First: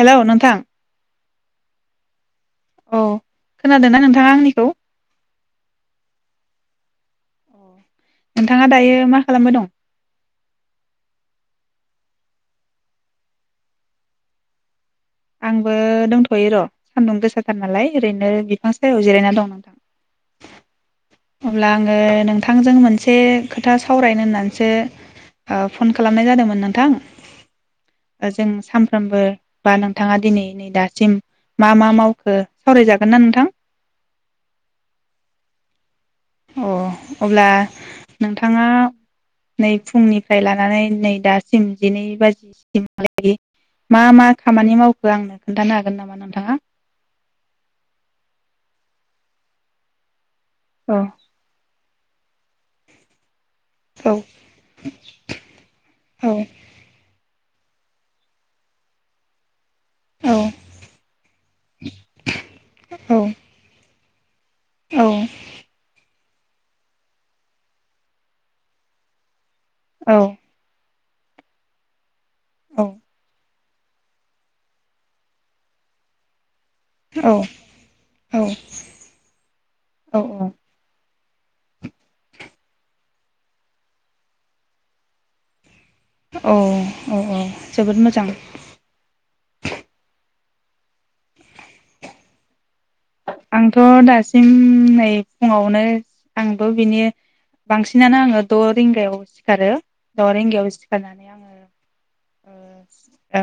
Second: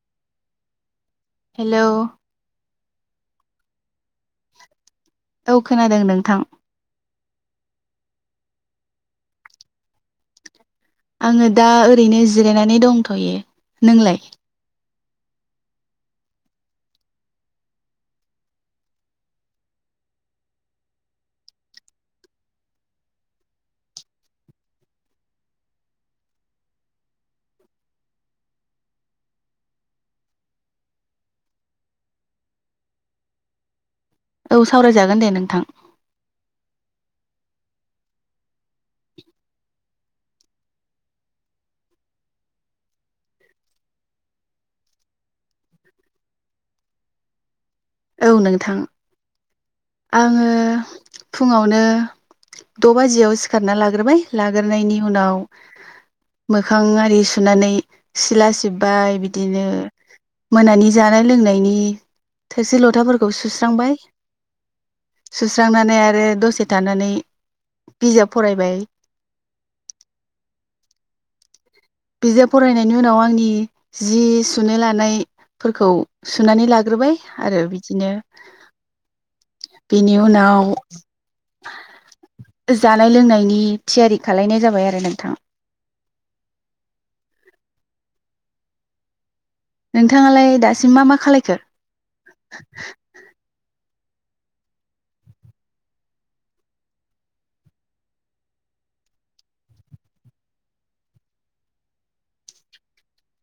Hello नोंथां hello औ खोनादों ना नोंथाङा आंनिखौ? औ खोनादों नोंथां। नोंथाङा दायो मा खालामबाय दं? आङो दा ओरैनो जिरायनानै दंथयो। नोंलाय? आंबो दंथयो र सान्दुं गोसाथार नालाय ओरैनो बिफां सायाव जिरायना दं नोंथां। अब्ला आङो नोंथांजों मोनसे खोथा सावरायनो होननानैसो ओ फन खालामनाय जादोंमोन नोंथां। जों सानफ्रोमबो बा नों थाङा दिनै नै दासिम मा मा मावखो सावरायजागोन ना नोंथां? औ सावरायजागोन दे नोंथां। अ अब्ला नोंथाङा नै फुंनिफ्राय लानानै नै दासिम जिनै बाजिसिमहालागै मा मा खामानि मावखो आंनो खोन्थानो हागोन नामा नोंथाङा? औ नोंथां आङो औ फुङावनो द बाजियाव सि खारना औ लाग्रोबाय लाग्रोनायनि उनाव औ मोखां आरि सुनानै सिला सिब्बाय बिदिनो। औ मोनानि जानाय लोंनायनि थोरसि लथाफोरखौ सुस्रांबाय। औ सुस्रांनानै आरो दसे थानानै बिजाब फरायबाय। औ बिजाब फरायनायनि उनाव आंनि जि सुनो लानायफोरखौ सुनानै लाग ग्रोरोबाय आरो बिदिनो बेनि औ उनाव जानाय लोंनायनि थियारि खालायनाय जाबाय आरो नोंथां। औ औ औ जोबोद मोजां। नोंथाङालाय दासिम मा मा खालायखो? आंथ' दासिम नै फुङावनो आंथ' बिनि बांसिनानो आङो द' रिंगायाव सिखारो द' रिंगायाव सिखारनानै आङो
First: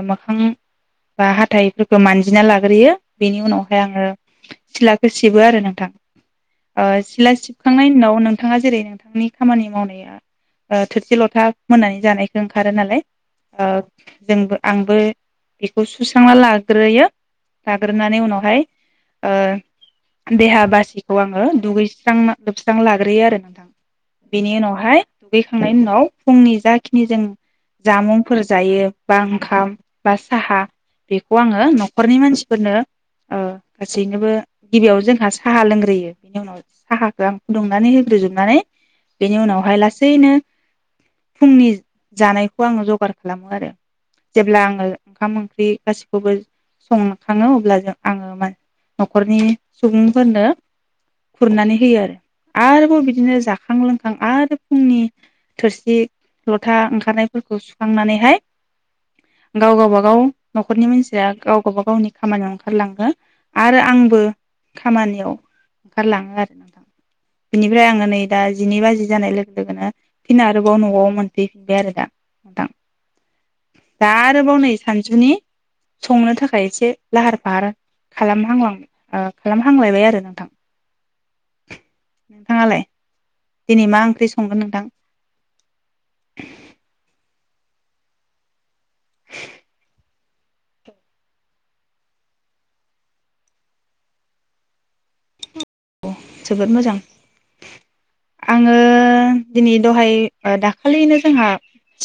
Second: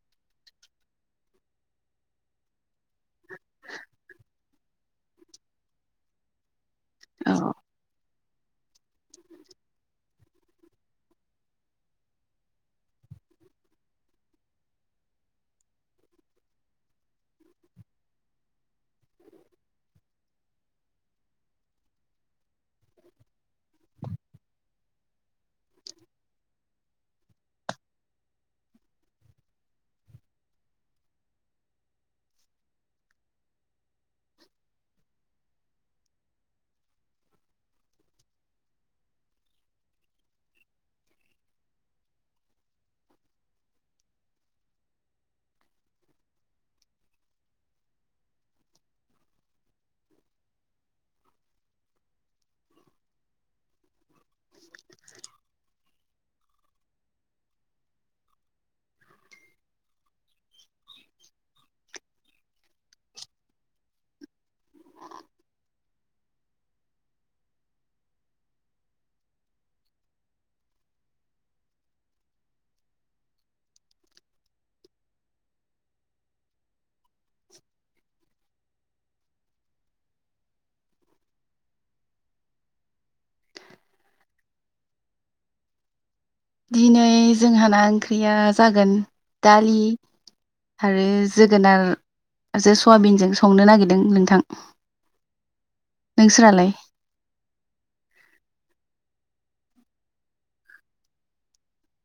मोखां बा हाथाइफोरखौ मानजिना लाग्रोयो बेनि उनावहाय आङो सिथ्लाखौ सिबो आरो नोंथां। ओ सिला औ सिबखांनायनि उनाव नों नोंथाङा जेरै नोंथांनि खामानि मावनाया ओ थोरसि लथा मोनानि जानायखौ ओंखारो नालाय ओ जोंबो आंबो बेखौ सुस्रांना लाग्रोयो लाग्रोनानै उनावहाय ओ देहा बासिखौ आङो दुगैस्रां लोबस्रां लाग्रोयो आरो नोंथां बेनि उनावहाय दुगैखांनायनि उनाव फुंनि जाखिनि जों जामुंफोर जायो बा ओंखाम बा साहा बेखौ आङो न'खरनि मानसिफोरनो ओ गासैनोबो गिबियाव जोंहा साहा लोंग्रोयो बेनि उनाव साहाखौ आं फुदुंनानै होग्रोजोबनानै बेनि उनावहाय लासैनो फुंनि जानायखौ आङो जगार खालामो आरो जेब्ला आङो ओंखाम, ओंख्रि गासैखौबो ओ संखाङो अब्ला जों आङो न'खरनि सुबुंफोरनो खुरनानै होयो आरो आरोबाव बिदिनो जाखां लोंखां आरो फुंनि थोरसि लथा ओंखारनायफोरखौ सुखांनानैहाय गाव गावबागाव न'खरनि मानसिया गाव गावब गावनि खामानियाव ओंखारलाङो। आरो आंबो खामानियाव ओंखारलाङो आरो बिनिफ्राय आङो नै दा जिनै बाजि जानाय लोगो लोगोनो फिन आरोबाव न'आव मोनफैफिनबाय आरो दा नोंथां दा आरोबाव नै सानजुनि संनो थाखाय एसे लाहार-फाहार खालामहांलां ओ खालामहांलायबाय आरो नोंथां। नोंथाङालाय? दिनै मा ओंख्रि संगोन नोंथां? दिनै जोंहा ना ओंख्रिया जागोन दालि आरो जोगोनार जो सयाबिनजों संनो नागिरदों नोंथां। ओ जोबोद नोंसोरालाय मोजां। आं आङो दिनै दहाय दाखालिनो जोंहा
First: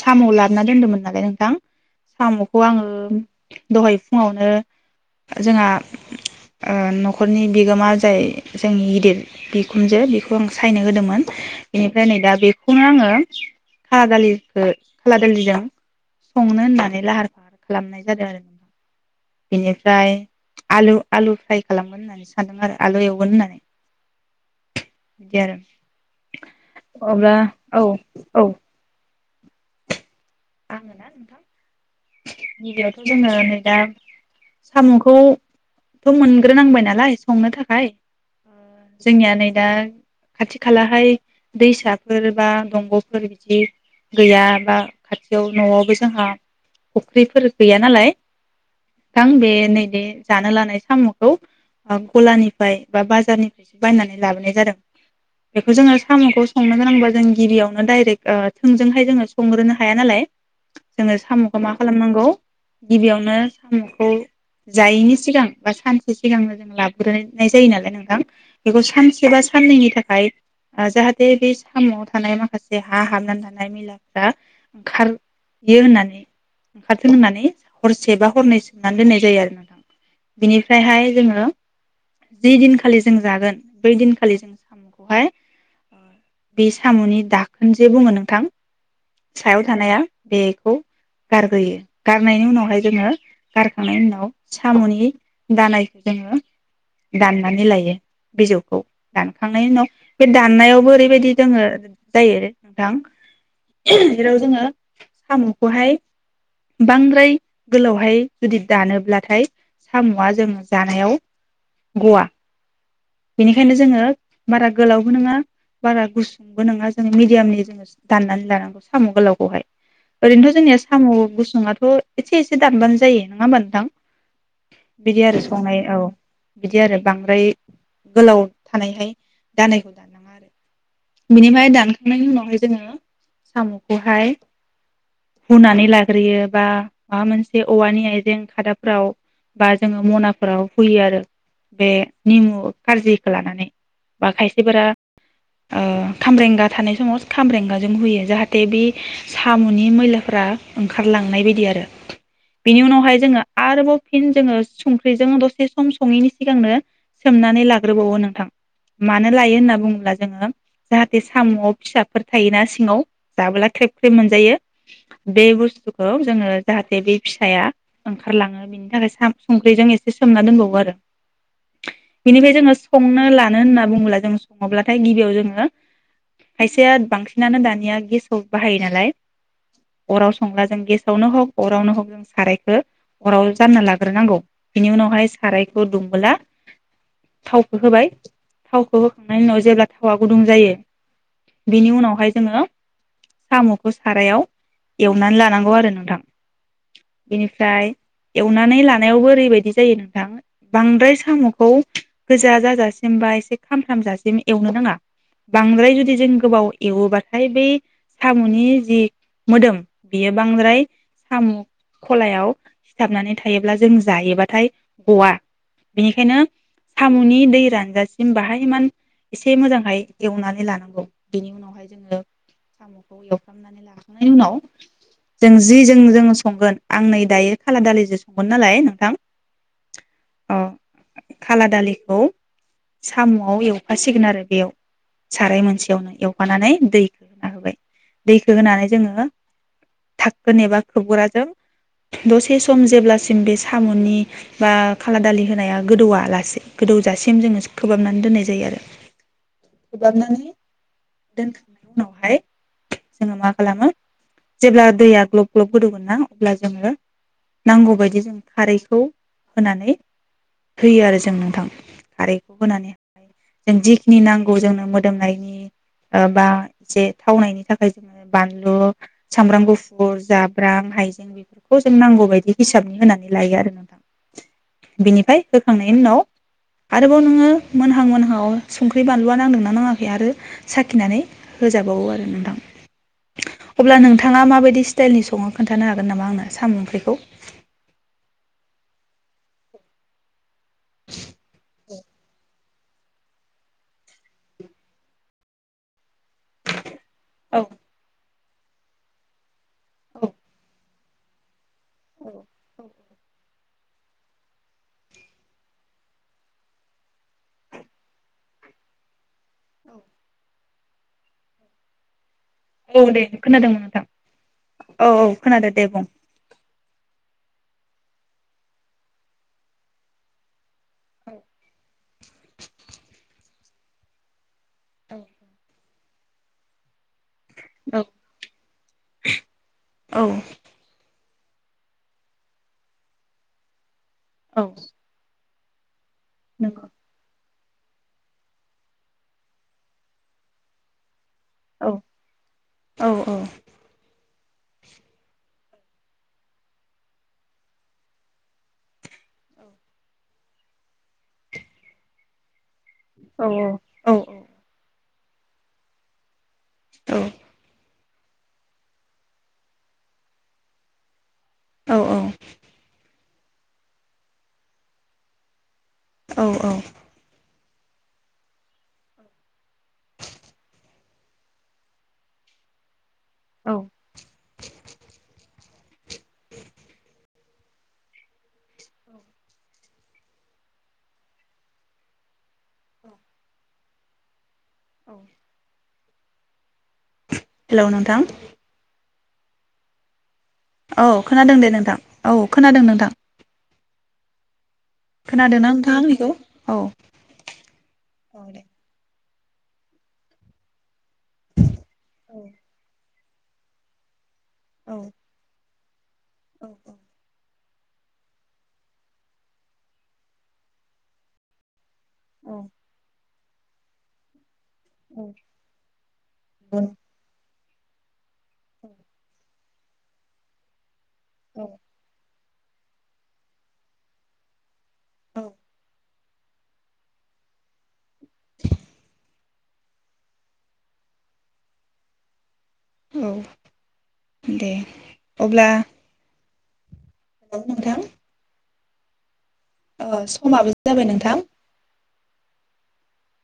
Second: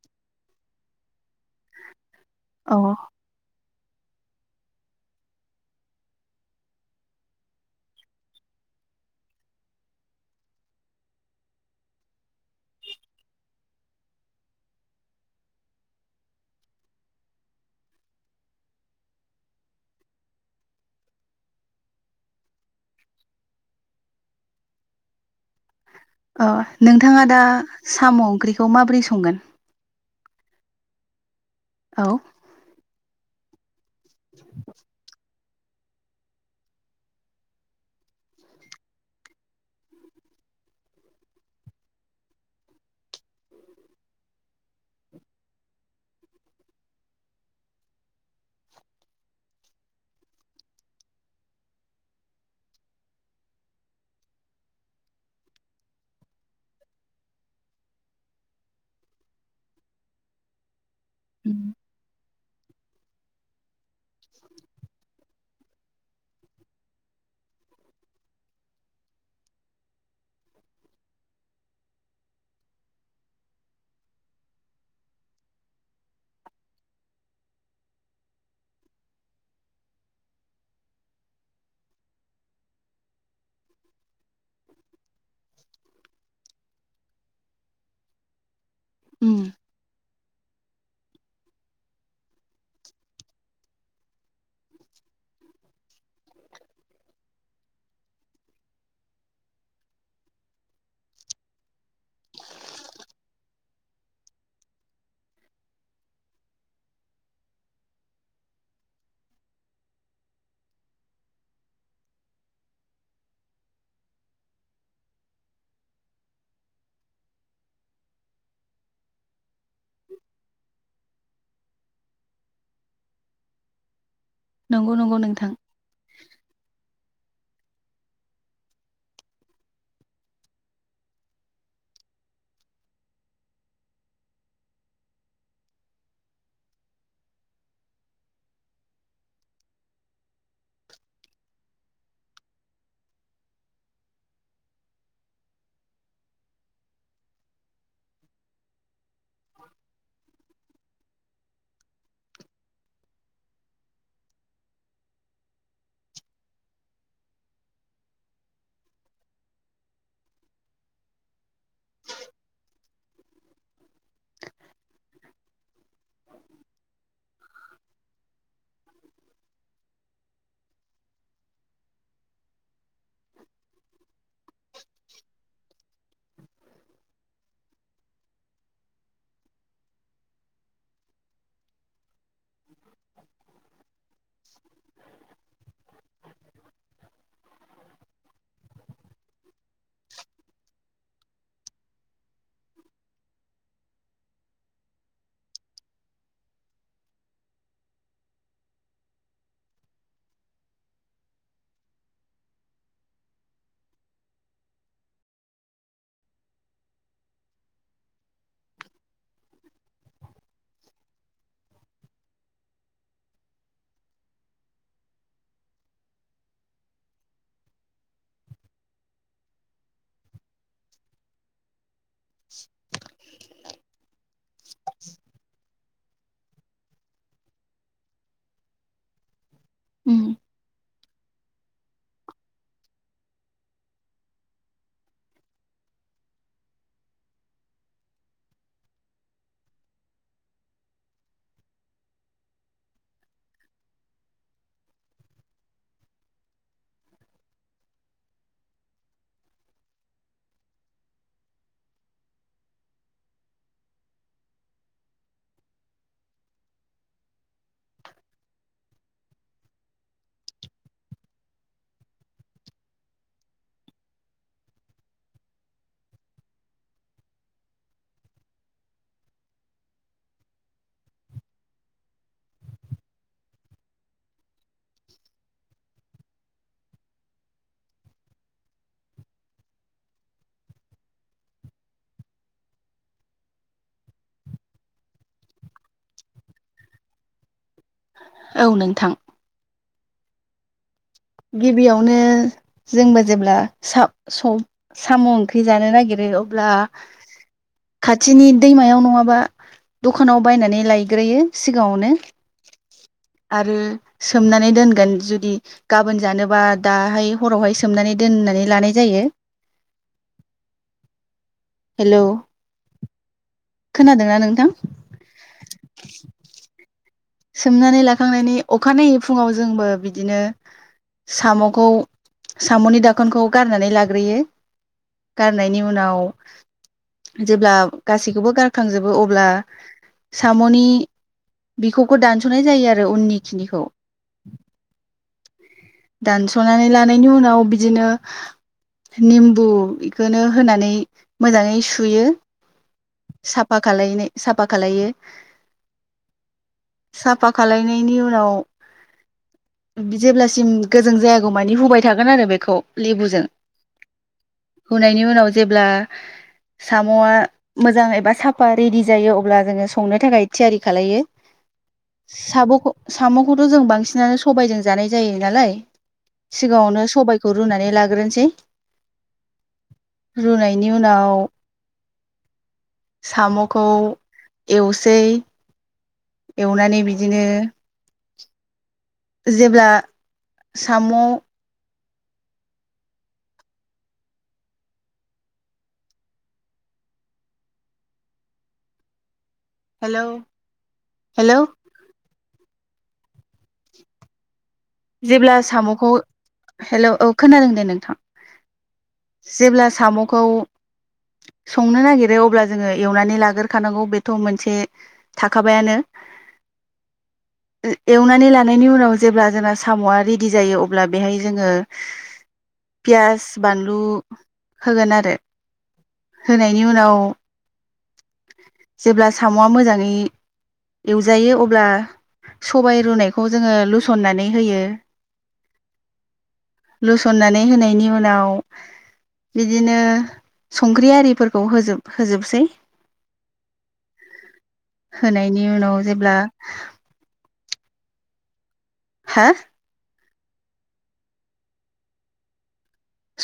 साम' लाबोनना दोनदोंमोन नालाय नोंथां साम'खौ अ आङो दहाय फुङावनो जोंहा न'खरनि ओ बिगोमा जाय जोंनि गिदिर बिखुनजो बेखौ आं सायनो होदोंमोन बेनिफ्राय नै दा बेखौनो आङो खाला दालिखो खाला दालिजों संनो होननानै लाहार फाहार खालामनाय जादों आरोना बेनिफ्राय आलु आलु फ्राय खालामगोन होननानै सान्दों आरो आलुआव संगोन होननानै। बिदि आरो अ नोंथाङा अब्ला दा औ साम' औ ओंख्रिखौ माबोरै संगोन? आङो ना औ गिबियावनो जोङो दा साम'खौ थ' मोनग्रोनांबाय नालाय संनो थाखाय जोंनिया नै दा खाथि खालाहाय दैसाफोर बा दंग'फोर बिदि गैया बा खाथियाव न'आवबो जोंहा फुख्रिफोर गैया नालाय नोंथां बे नैबे जानो लानाय साम'खौ ओं गलानिफ्राय बा बाजारनिफ्रायसो बायनानै लाबोनाय जादों बेखौ जोङो साम'खौ संनो गोनांबा जों गिबियावनो डायरेक्ट थोंजोंहाय जोङो संनो हाया नालाय जोङो साम'खौ मा खालामनांगौ गिबियावनो साम'खौ जायैनि सिगां बा सानसे सिगांनो जों लाब्रोनाय जायो नालाय नोंथां बेखौ सानसे बा साननैनि थाखाय जाहाथे बे साम'आव थानाय माखासे हा हाबनानै थानाय मैलाफ्रा ओंखारो होननानै ओंखारथों होननानै हरसे बा हरनै सोमनानै दोननाय जायो आरो नोंथां बिनिफ्रायहाय जोङो जि दिनखालि जों जागोन बै दिनखालि जों साम'खौहाय बे साम'नि दाखोन जे बुङो नोंथां उम सायाव थानाया बेखौ गारग्रोयो गारनायनि उनावहाय जोङो गारखांनायनि उनाव साम'नि दानायखौ जोङो दाननानै लायो बिजौखौ दानखांनायनि उनाव बे दाननायावबो ओरैबायदि जोङो जायो नोंथां जेराव जोङो साम'खौहाय बांद्राय गोलावहाय जुदि दानोब्लाथाय साम'आ जोङो जानायाव गवा बेनिखायनो जोङो बारा गोलावबो नङा बारा गुसुंबो नङा जोङो मिडियामनि जोङो दाननानै लानांगौ साम' गोलावखौहाय ओरैनोथ' जोंनिया साम' गुसुआथ' एसे एसे दानबानो जायो नङा होमबा नोंथां नंगौ नंगौ बिदि आरो नोंथां संनाय औ बिदि आरो बां ओमफ्राय गोलाव थानायहाय दानायखौ दाननाङा आरो बिनिफ्राय दानखांनायनि उनावहाय जोङो साम'खौहाय हुनानै लाग्रोयो बा माबा मोनसे औवानि आइजें खादाफोराव बा जोङो मनाफोराव हुयो आरो बे निमु खारजिखौ लानानै बा खायसेफोरा खामब्रेंगा थानाय समाव खामब्रेंगाजों होयो जाहाथे बे साम'नि मैलाफ्रा ओंखारलांनाय बादि आरो बेनि उनावहाय जोङो आरोबाव फिन जोङो संख्रिजों दसे सम सङैनि सिगांनो सोमनानै लाग्रोबावो नोंथां मानो लायो होनना बुङोब्ला जोङो जाहाथे साम'आव फिसाफोर थायोना सिङाव जाबोला ख्रेब ख्रेब मोनजायो बे बुस्थुखो खौ जोङो जाहाथे बे फिसाया ओंखारलाङो बेनि थाखाय साम संख्रिजों एसे सोमना दोनबावगोन दो बिनिफ्राय जोङो संनो लानो होनना बुङोब्ला जों सङोब्लाथाय गिबियाव जोङो खायसेया बांसिनानो दानिया गेसाव बाहायो नालाय अराव संब्ला जों गेसावनो हग अरावनो हग जों सारायखौ अराव जानना लाग्रोनांगौ बेनि उनावहाय सारायखौ दुमबोला थावखौ होबाय थावखौ होखांनायनि उनाव जेब्ला थावआ गुदुं जायो बेनि उनावहाय जोङो साम'खौ सारायाव एवनानै लानांगौ आरो नोंथां बेनिफ्राय एवनानै लानायावबो ओरैबायदि जायो नोंथां बांद्राय साम'खौ गोजा जाजासिम बा एसे खामथामजासिम एवनो नाङा बांद्राय जुदि जों गोबाव एवोबाथाय बै साम'नि जि मोदोम बेयो बांद्राय साम' खलायाव सिथाबनानै थायोब्ला जों जायोबाथाय गवा बेनिखायनो साम'नि दै रानजासिम बाहाय मान एसे मोजांहाय एवनानै लानांगौ बेनि उनावहाय साम'खौ एवफ्रामनानै लाखांनायनि उनाव जों जि जों जोङो संगोन आं नै दायो खाला दालिजों संगोन नालाय नोंथां उम अ खाला दालिखौ साम'आव एवफासिगोन आरो बेयाव साराय मोनसेयावनो एवफानानै दैखो होना होबाय दैखो होनानै जोङो थाखोन एबा खोबग्राजों दसे सम जेब्लासिम बे साम'नि बा खाला दालि होनाया गोदौलासे गोदौजासिम जोङो खोबहाबनानै दोननाय जायो आरो खोबहाबनानै दोनखांनायनि उनावहाय जोङो मा खालामो जेब्ला दैया ग्लब ग्लब गोदौगोन ना अब्ला जोङो नांगौबायायदि जों खारैखौ होनानै होयो आरो जों नोंथां खारैखौ होनानै जों जिखिनि नांगौ जोंनो मोदोमनायनि बा एसे थावनायनि थाखाय जोंङो बानलु सामब्राम गुफुर जाब्रां हाइजें बेफोरखौ जों नांगौ बायदि हिसाबनि होनानै लायो आरो नोंथां बिनिफ्राय होखांनायनि उनाव आरोबाव नोङो मोनहां मोनहांव संख्रि बानलु नांदोंना नाङाखै आरो साखिनानै होजाबावो आरो नोंथां अब्ला नोंथाङा माबायदि स्टाइलनि सङो खोन्थानो हागोन नामा आंना साम' ओंख्रिखौ औ नोंथां गिबियावनो जोंबो जेब्ला साव-सौ-साम' ओंख्रि जानो नागिर अब्ला खा औ खाथिनि दैमायाव नङाबा औ दखानाव बायनानै लायो ग्रोयो सिगाङावनो औ आरो सोमनानै दोनगोन जुदि गाबोन जानोबा दाहाय हरावहाय सोमनानै दोननानै लानाय जायो हेलौ औ दे खोनादोंमोन नोंथां खोनादोंना नोंथां औ औ खोनादो दे बुं सोमनानै लाखांनायनि अखानायै फुङाव जोंबो बिदिनो साम'खौ साम'नि दाखोनखौ गारनानै लाग्रोयो। गारनायनि उनाव जेब्ला औ गासैखौबो गारखांजोबो अब्ला औ साम'नि बिखौ खौ दानस'नाय जायो आरो उननि खिनिखौ औ [inaudible] नंगौ दानस'नानै लानायनि उनाव बिदिनो निमबु इखोनो होनानै मोजाङै औ सुयो औ औ साफा खालायनो साफाखालायो साफा खालायनायनि उनाव जेब्लासिम गोजों जायागौ मानि हुबाय थागोन आरो बेखौ औ औ गनायनि उनाव जेब्ला साम'आ मोजाङै साफा रेडि जायो अब्ला जोङो संनो थाखाय थियारि खालायो। साब'खौ साम'खौथ' जों बांसिनानो सबायजों जानाय जायो नालाय। औ सिगाङावनो सबाय खौ रुनानै लाग्रोनोसै रुनायनि उनाव साम'खौ एवसै एवनानै बिदिनो जेब्ला साम' औ हेलौ नोंथां हेलौ औ खोनादों हेलौ दे नोंथां औ खोनादों नोंथां जेब्ला खोनादों ना नोंथाङा साम'खौ आंनिखौ औ हेलौ औ खोनादों दे नोंथां औ दे जेब्ला साम'खौ संनो औ नागिरो अब्ला जोङो। एवनानै लाग्रोखानांगौ बे थ' मोनसे औ थाखा बायानो औ औ एवनानै लानायनि उनाव जेब्ला जोंना साम'आ रेदि जायो अब्ला बेहाय जोङो औ पियास बानलु होगोन आरो होनायनि उनाव जेब्ला साम'आ मोजाङै एवजायो अब्ला सबाय रुनायखौ जोङो लुसननानै होयो औ लुसननानै होनायनि उनाव बिदिनो संख्रि आरिफोरखौ होजोब होजोबसै दे होनायनि अब्ला उनाव जेब्ला हेलौ नोंथां हा अ समाबो जाबाय नोंथां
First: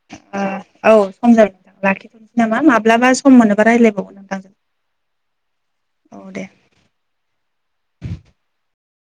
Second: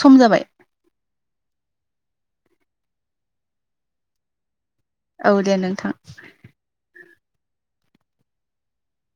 सम जाबाय आ औ सम जाबाय नोंथां लाखिथ'नोसै नामा माब्लाबा सम मोनोबा रायलायबावगोन नोंथांजों औ दे नोंथां औ दे